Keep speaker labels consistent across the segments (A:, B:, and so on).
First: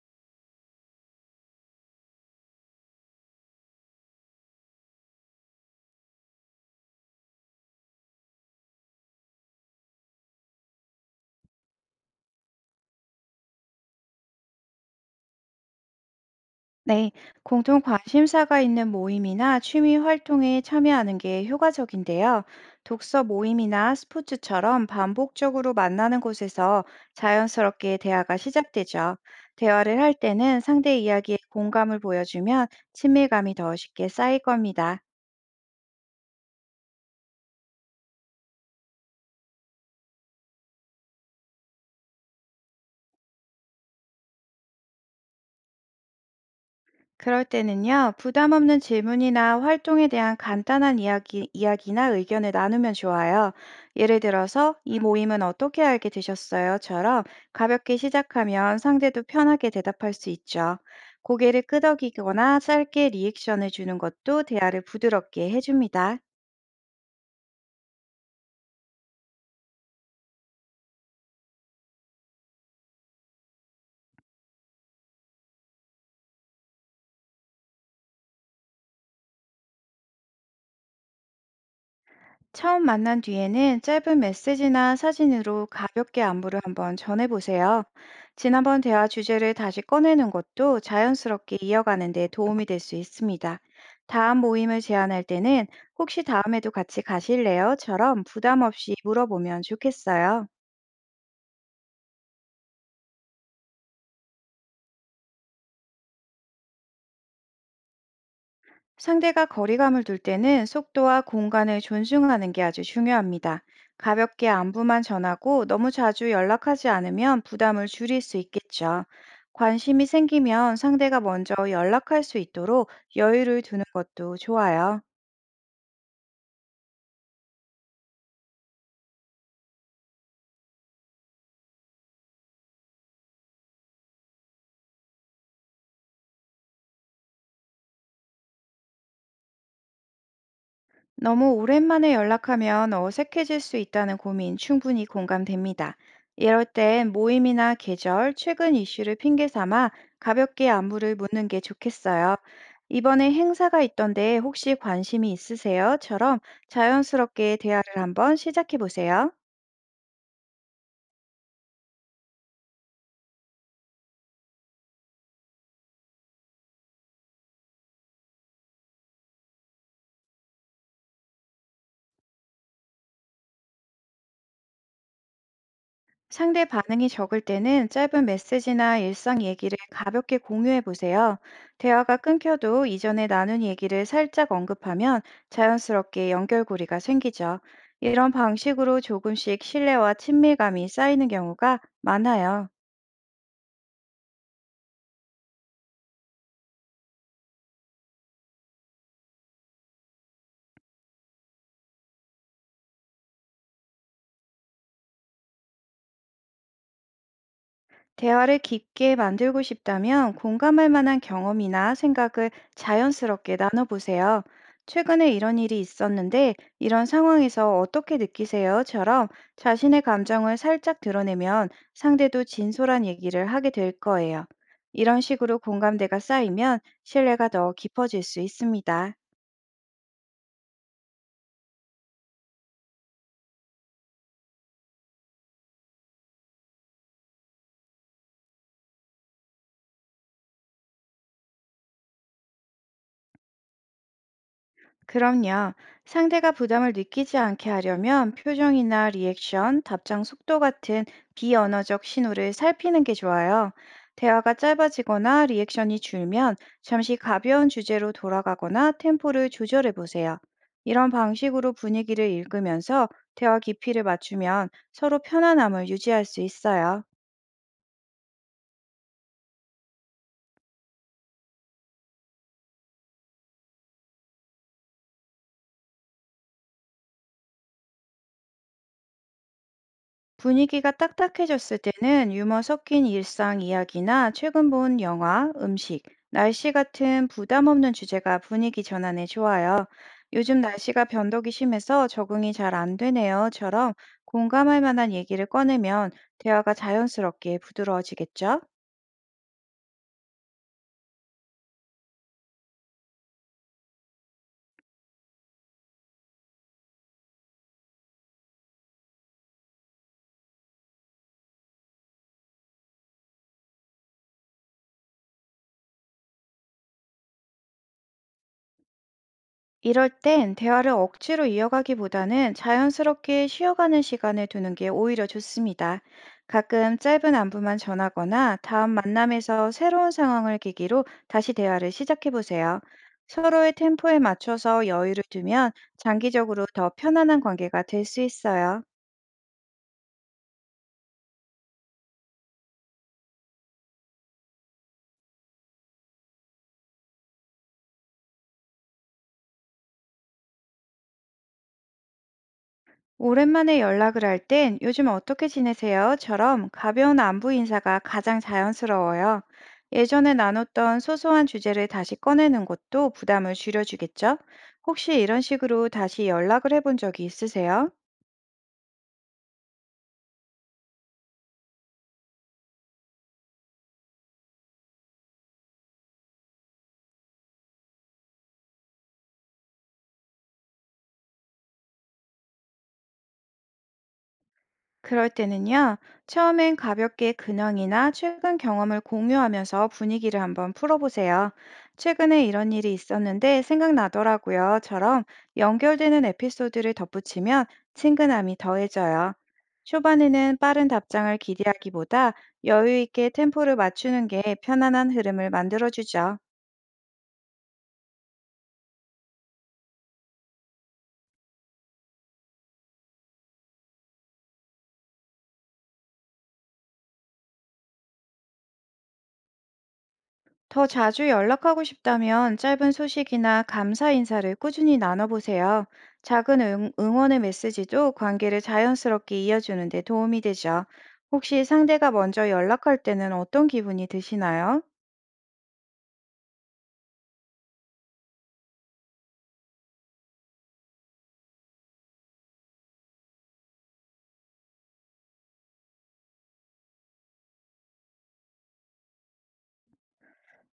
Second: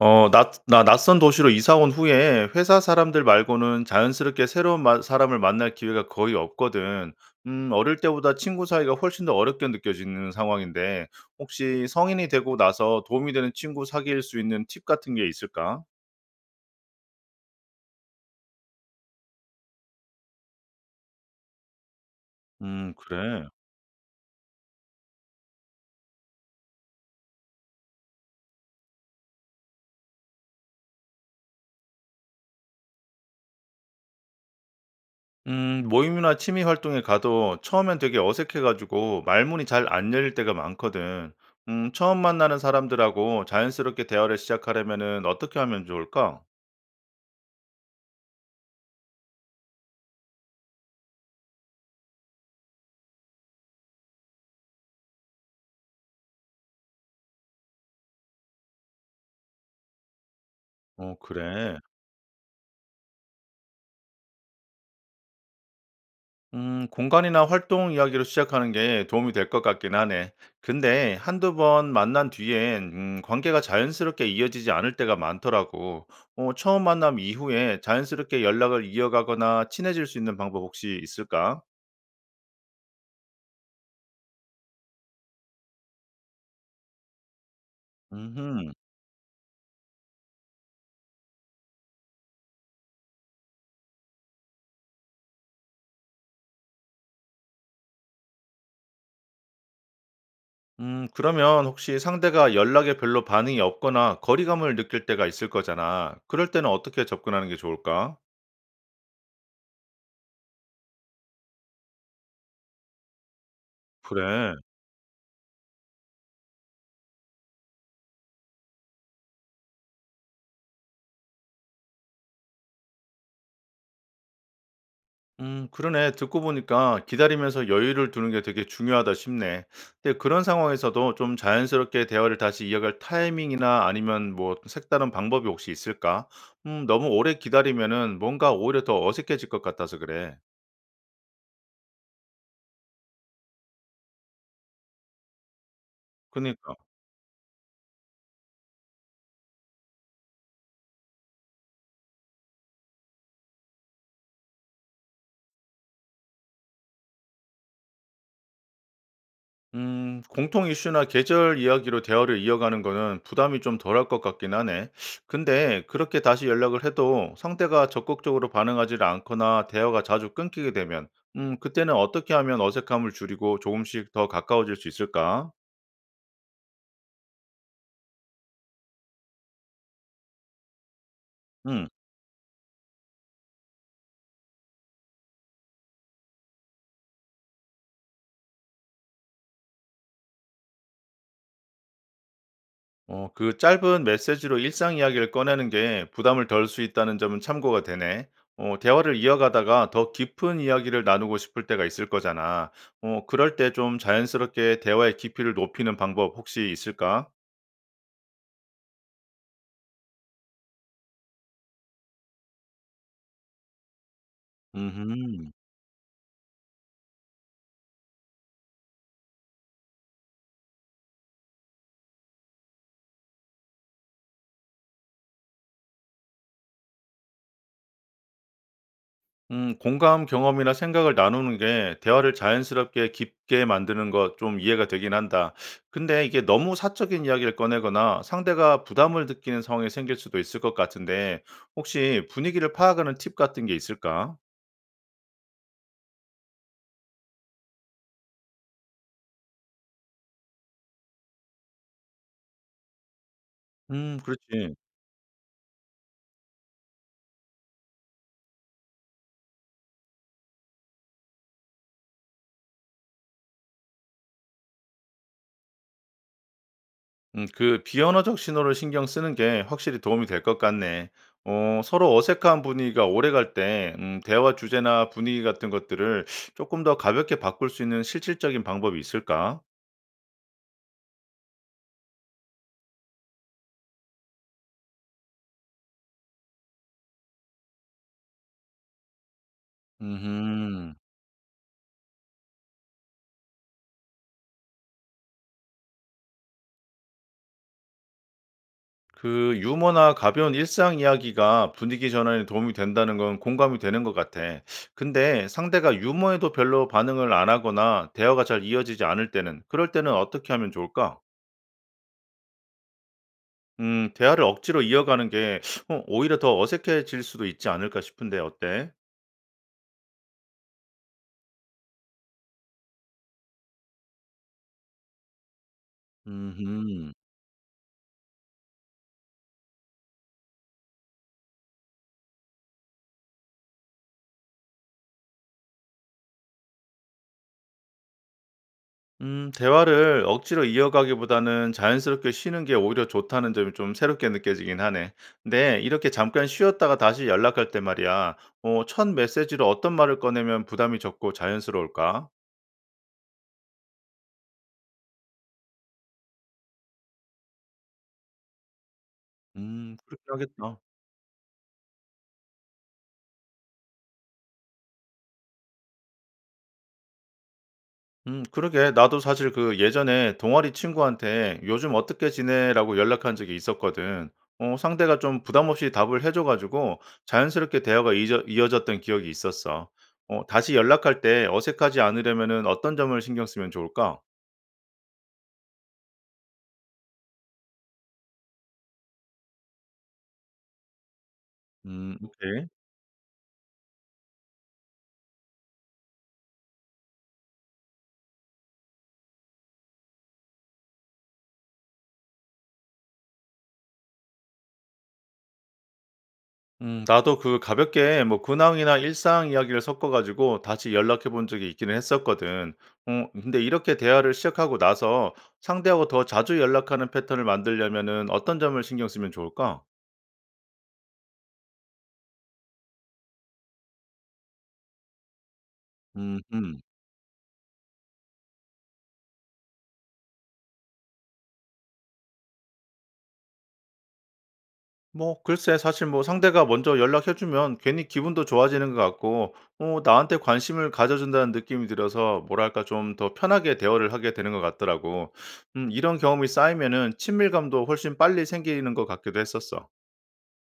A: 나 낯선 도시로 이사 온 후에 회사 사람들 말고는 자연스럽게 새로운 사람을 만날 기회가 거의 없거든. 어릴 때보다 친구 사이가 훨씬 더 어렵게 느껴지는 상황인데, 혹시 성인이 되고 나서 도움이 되는 친구 사귈 수 있는 팁 같은 게 있을까?
B: 네, 공통 관심사가 있는 모임이나 취미 활동에 참여하는 게 효과적인데요. 독서
A: 그래.
B: 모임이나 스포츠처럼 반복적으로 만나는 곳에서 자연스럽게 대화가 시작되죠. 대화를 할 때는 상대 이야기에 공감을 보여주면 친밀감이 더 쉽게 쌓일 겁니다.
A: 모임이나 취미 활동에 가도 처음엔 되게 어색해가지고 말문이 잘 안 열릴 때가 많거든. 처음 만나는 사람들하고 자연스럽게 대화를 시작하려면은 어떻게 하면 좋을까?
B: 그럴 때는요, 부담 없는 질문이나 활동에 대한 간단한 이야기나 의견을 나누면 좋아요. 예를 들어서, 이 모임은 어떻게 알게 되셨어요?처럼 가볍게 시작하면 상대도 편하게 대답할 수 있죠. 고개를
A: 그래.
B: 끄덕이거나 짧게 리액션을 주는 것도 대화를 부드럽게 해줍니다.
A: 공간이나 활동 이야기로 시작하는 게 도움이 될 것 같긴 하네. 근데 한두 번 만난 뒤엔 관계가 자연스럽게 이어지지 않을 때가 많더라고. 처음 만남 이후에 자연스럽게 연락을 이어가거나 친해질 수 있는 방법 혹시 있을까?
B: 처음 만난 뒤에는 짧은 메시지나 사진으로 가볍게 안부를 한번 전해보세요.
A: 음흠.
B: 지난번 대화 주제를 다시 꺼내는 것도 자연스럽게 이어가는 데 도움이 될 수 있습니다. 다음 모임을 제안할 때는 혹시 다음에도 같이 가실래요?처럼 부담 없이 물어보면 좋겠어요.
A: 그러면 혹시 상대가 연락에 별로 반응이 없거나 거리감을 느낄 때가 있을 거잖아. 그럴 때는 어떻게 접근하는 게 좋을까?
B: 상대가 거리감을 둘 때는 속도와 공간을 존중하는 게 아주 중요합니다. 가볍게
A: 그래.
B: 안부만 전하고 너무 자주 연락하지 않으면 부담을 줄일 수 있겠죠. 관심이 생기면 상대가 먼저 연락할 수 있도록 여유를 두는 것도 좋아요.
A: 그러네. 듣고 보니까 기다리면서 여유를 두는 게 되게 중요하다 싶네. 근데 그런 상황에서도 좀 자연스럽게 대화를 다시 이어갈 타이밍이나 아니면 뭐 색다른 방법이 혹시 있을까? 너무 오래 기다리면은 뭔가 오히려 더 어색해질 것 같아서 그래.
B: 너무 오랜만에 연락하면 어색해질 수 있다는 고민 충분히 공감됩니다. 이럴
A: 그니까.
B: 땐 모임이나 계절, 최근 이슈를 핑계 삼아 가볍게 안부를 묻는 게 좋겠어요. 이번에 행사가 있던데 혹시 관심이 있으세요?처럼 자연스럽게 대화를 한번 시작해 보세요.
A: 공통 이슈나 계절 이야기로 대화를 이어가는 거는 부담이 좀 덜할 것 같긴 하네. 근데 그렇게 다시 연락을 해도 상대가 적극적으로 반응하지 않거나 대화가 자주 끊기게 되면, 그때는 어떻게 하면 어색함을 줄이고 조금씩 더 가까워질 수 있을까?
B: 상대 반응이 적을 때는 짧은 메시지나 일상 얘기를 가볍게 공유해 보세요.
A: 음.
B: 대화가 끊겨도 이전에 나눈 얘기를 살짝 언급하면 자연스럽게 연결고리가 생기죠. 이런 방식으로 조금씩 신뢰와 친밀감이 쌓이는 경우가 많아요.
A: 그 짧은 메시지로 일상 이야기를 꺼내는 게 부담을 덜 수 있다는 점은 참고가 되네. 대화를 이어가다가 더 깊은 이야기를 나누고 싶을 때가 있을 거잖아. 그럴 때 좀 자연스럽게 대화의 깊이를 높이는 방법 혹시 있을까?
B: 대화를 깊게 만들고 싶다면 공감할 만한 경험이나 생각을 자연스럽게 나눠보세요. 최근에
A: 음.
B: 이런 일이 있었는데 이런 상황에서 어떻게 느끼세요?처럼 자신의 감정을 살짝 드러내면 상대도 진솔한 얘기를 하게 될 거예요. 이런 식으로 공감대가 쌓이면 신뢰가 더 깊어질 수 있습니다.
A: 공감 경험이나 생각을 나누는 게 대화를 자연스럽게 깊게 만드는 것 좀 이해가 되긴 한다. 근데 이게 너무 사적인 이야기를 꺼내거나 상대가 부담을 느끼는 상황이 생길 수도 있을 것 같은데 혹시 분위기를 파악하는 팁 같은 게 있을까?
B: 그럼요. 상대가 부담을 느끼지 않게 하려면 표정이나 리액션, 답장 속도 같은 비언어적 신호를 살피는 게 좋아요. 대화가
A: 그렇지.
B: 짧아지거나 리액션이 줄면 잠시 가벼운 주제로 돌아가거나 템포를 조절해 보세요. 이런 방식으로 분위기를 읽으면서 대화 깊이를 맞추면 서로 편안함을 유지할 수 있어요.
A: 그 비언어적 신호를 신경 쓰는 게 확실히 도움이 될 것 같네. 서로 어색한 분위기가 오래 갈 때, 대화 주제나 분위기 같은 것들을 조금 더 가볍게 바꿀 수 있는 실질적인 방법이 있을까?
B: 분위기가 딱딱해졌을 때는 유머 섞인 일상 이야기나 최근 본 영화, 음식, 날씨 같은 부담 없는 주제가 분위기 전환에 좋아요. 요즘
A: 음.
B: 날씨가 변덕이 심해서 적응이 잘 안 되네요.처럼 공감할 만한 얘기를 꺼내면 대화가 자연스럽게 부드러워지겠죠?
A: 그 유머나 가벼운 일상 이야기가 분위기 전환에 도움이 된다는 건 공감이 되는 것 같아. 근데 상대가 유머에도 별로 반응을 안 하거나 대화가 잘 이어지지 않을 때는, 그럴 때는 어떻게 하면 좋을까? 대화를 억지로 이어가는 게 오히려 더 어색해질 수도 있지 않을까 싶은데 어때?
B: 이럴 땐 대화를 억지로 이어가기보다는 자연스럽게 쉬어가는 시간을 두는 게 오히려 좋습니다. 가끔
A: 음.
B: 짧은 안부만 전하거나 다음 만남에서 새로운 상황을 계기로 다시 대화를 시작해 보세요. 서로의 템포에 맞춰서 여유를 두면 장기적으로 더 편안한 관계가 될 수 있어요.
A: 대화를 억지로 이어가기보다는 자연스럽게 쉬는 게 오히려 좋다는 점이 좀 새롭게 느껴지긴 하네. 근데 이렇게 잠깐 쉬었다가 다시 연락할 때 말이야, 첫 메시지로 어떤 말을 꺼내면 부담이 적고 자연스러울까?
B: 오랜만에 연락을 할 땐 "요즘 어떻게 지내세요?"처럼 가벼운 안부 인사가 가장 자연스러워요.
A: 그렇게
B: 예전에
A: 하겠다.
B: 나눴던 소소한 주제를 다시 꺼내는 것도 부담을 줄여주겠죠? 혹시 이런 식으로 다시 연락을 해본 적이 있으세요?
A: 그러게. 나도 사실 그 예전에 동아리 친구한테 "요즘 어떻게 지내?"라고 연락한 적이 있었거든. 상대가 좀 부담 없이 답을 해줘 가지고 자연스럽게 대화가 이 이어졌던 기억이 있었어. 다시 연락할 때 어색하지 않으려면은 어떤 점을 신경 쓰면 좋을까?
B: 그럴 때는요, 처음엔 가볍게 근황이나 최근 경험을 공유하면서 분위기를 한번 풀어보세요. 최근에
A: 오케이.
B: 이런 일이 있었는데 생각나더라고요.처럼 연결되는 에피소드를 덧붙이면 친근함이 더해져요. 초반에는 빠른 답장을 기대하기보다 여유 있게 템포를 맞추는 게 편안한 흐름을 만들어주죠.
A: 나도 그 가볍게 뭐 근황이나 일상 이야기를 섞어 가지고 다시 연락해 본 적이 있기는 했었거든. 근데 이렇게 대화를 시작하고 나서 상대하고 더 자주 연락하는 패턴을 만들려면은 어떤 점을 신경 쓰면 좋을까?
B: 더 자주 연락하고 싶다면 짧은 소식이나 감사 인사를 꾸준히 나눠보세요. 작은
A: 음음.
B: 응원의 메시지도 관계를 자연스럽게 이어주는 데 도움이 되죠. 혹시 상대가 먼저 연락할 때는 어떤 기분이 드시나요?
A: 뭐 글쎄 사실 뭐 상대가 먼저 연락해 주면 괜히 기분도 좋아지는 것 같고 나한테 관심을 가져 준다는 느낌이 들어서 뭐랄까 좀 더 편하게 대화를 하게 되는 것 같더라고. 이런 경험이 쌓이면은 친밀감도 훨씬 빨리 생기는 것 같기도 했었어.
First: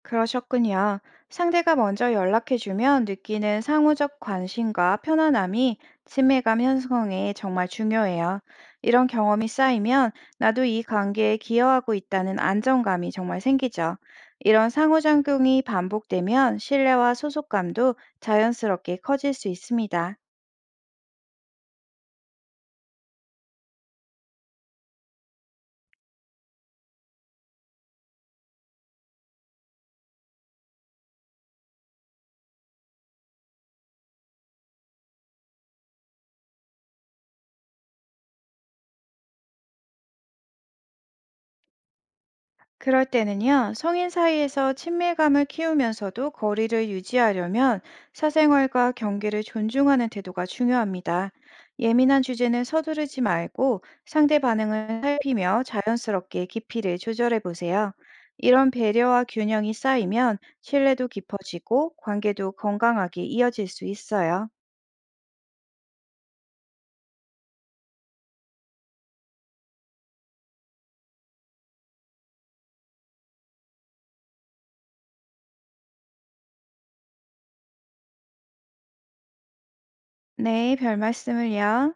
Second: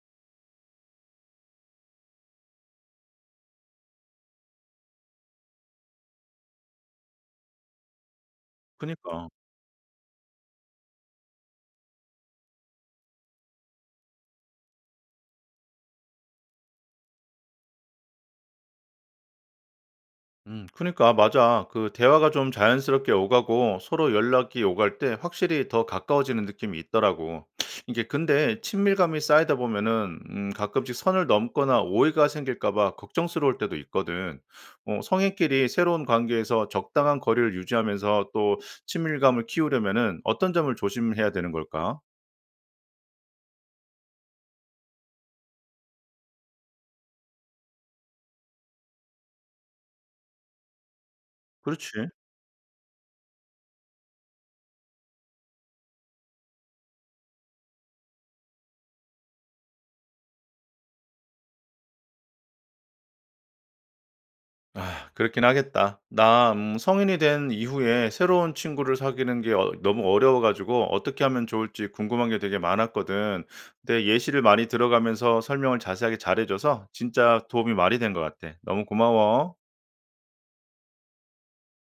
B: 그러셨군요. 상대가 먼저 연락해주면 느끼는 상호적 관심과 편안함이 친밀감 형성에 정말 중요해요. 이런
A: 그니까.
B: 경험이 쌓이면 나도 이 관계에 기여하고 있다는 안정감이 정말 생기죠. 이런 상호작용이 반복되면 신뢰와 소속감도 자연스럽게 커질 수 있습니다.
A: 그니까 맞아. 그 대화가 좀 자연스럽게 오가고 서로 연락이 오갈 때 확실히 더 가까워지는 느낌이 있더라고. 이게 근데 친밀감이 쌓이다 보면은 가끔씩 선을 넘거나 오해가 생길까 봐 걱정스러울 때도 있거든. 성인끼리 새로운 관계에서 적당한 거리를 유지하면서 또 친밀감을 키우려면은 어떤 점을 조심해야 되는 걸까?
B: 그럴 때는요, 성인 사이에서 친밀감을 키우면서도 거리를 유지하려면 사생활과 경계를 존중하는 태도가 중요합니다.
A: 그렇지.
B: 예민한 주제는 서두르지 말고 상대 반응을 살피며 자연스럽게 깊이를 조절해 보세요. 이런 배려와 균형이 쌓이면 신뢰도 깊어지고 관계도 건강하게 이어질 수 있어요.
A: 아 그렇긴 하겠다. 나 성인이 된 이후에 새로운 친구를 사귀는 게 너무 어려워 가지고 어떻게 하면 좋을지 궁금한 게 되게 많았거든. 근데 예시를 많이 들어가면서 설명을 자세하게 잘해 줘서 진짜 도움이 많이 된 것 같아. 너무 고마워.
B: 네, 별 말씀을요.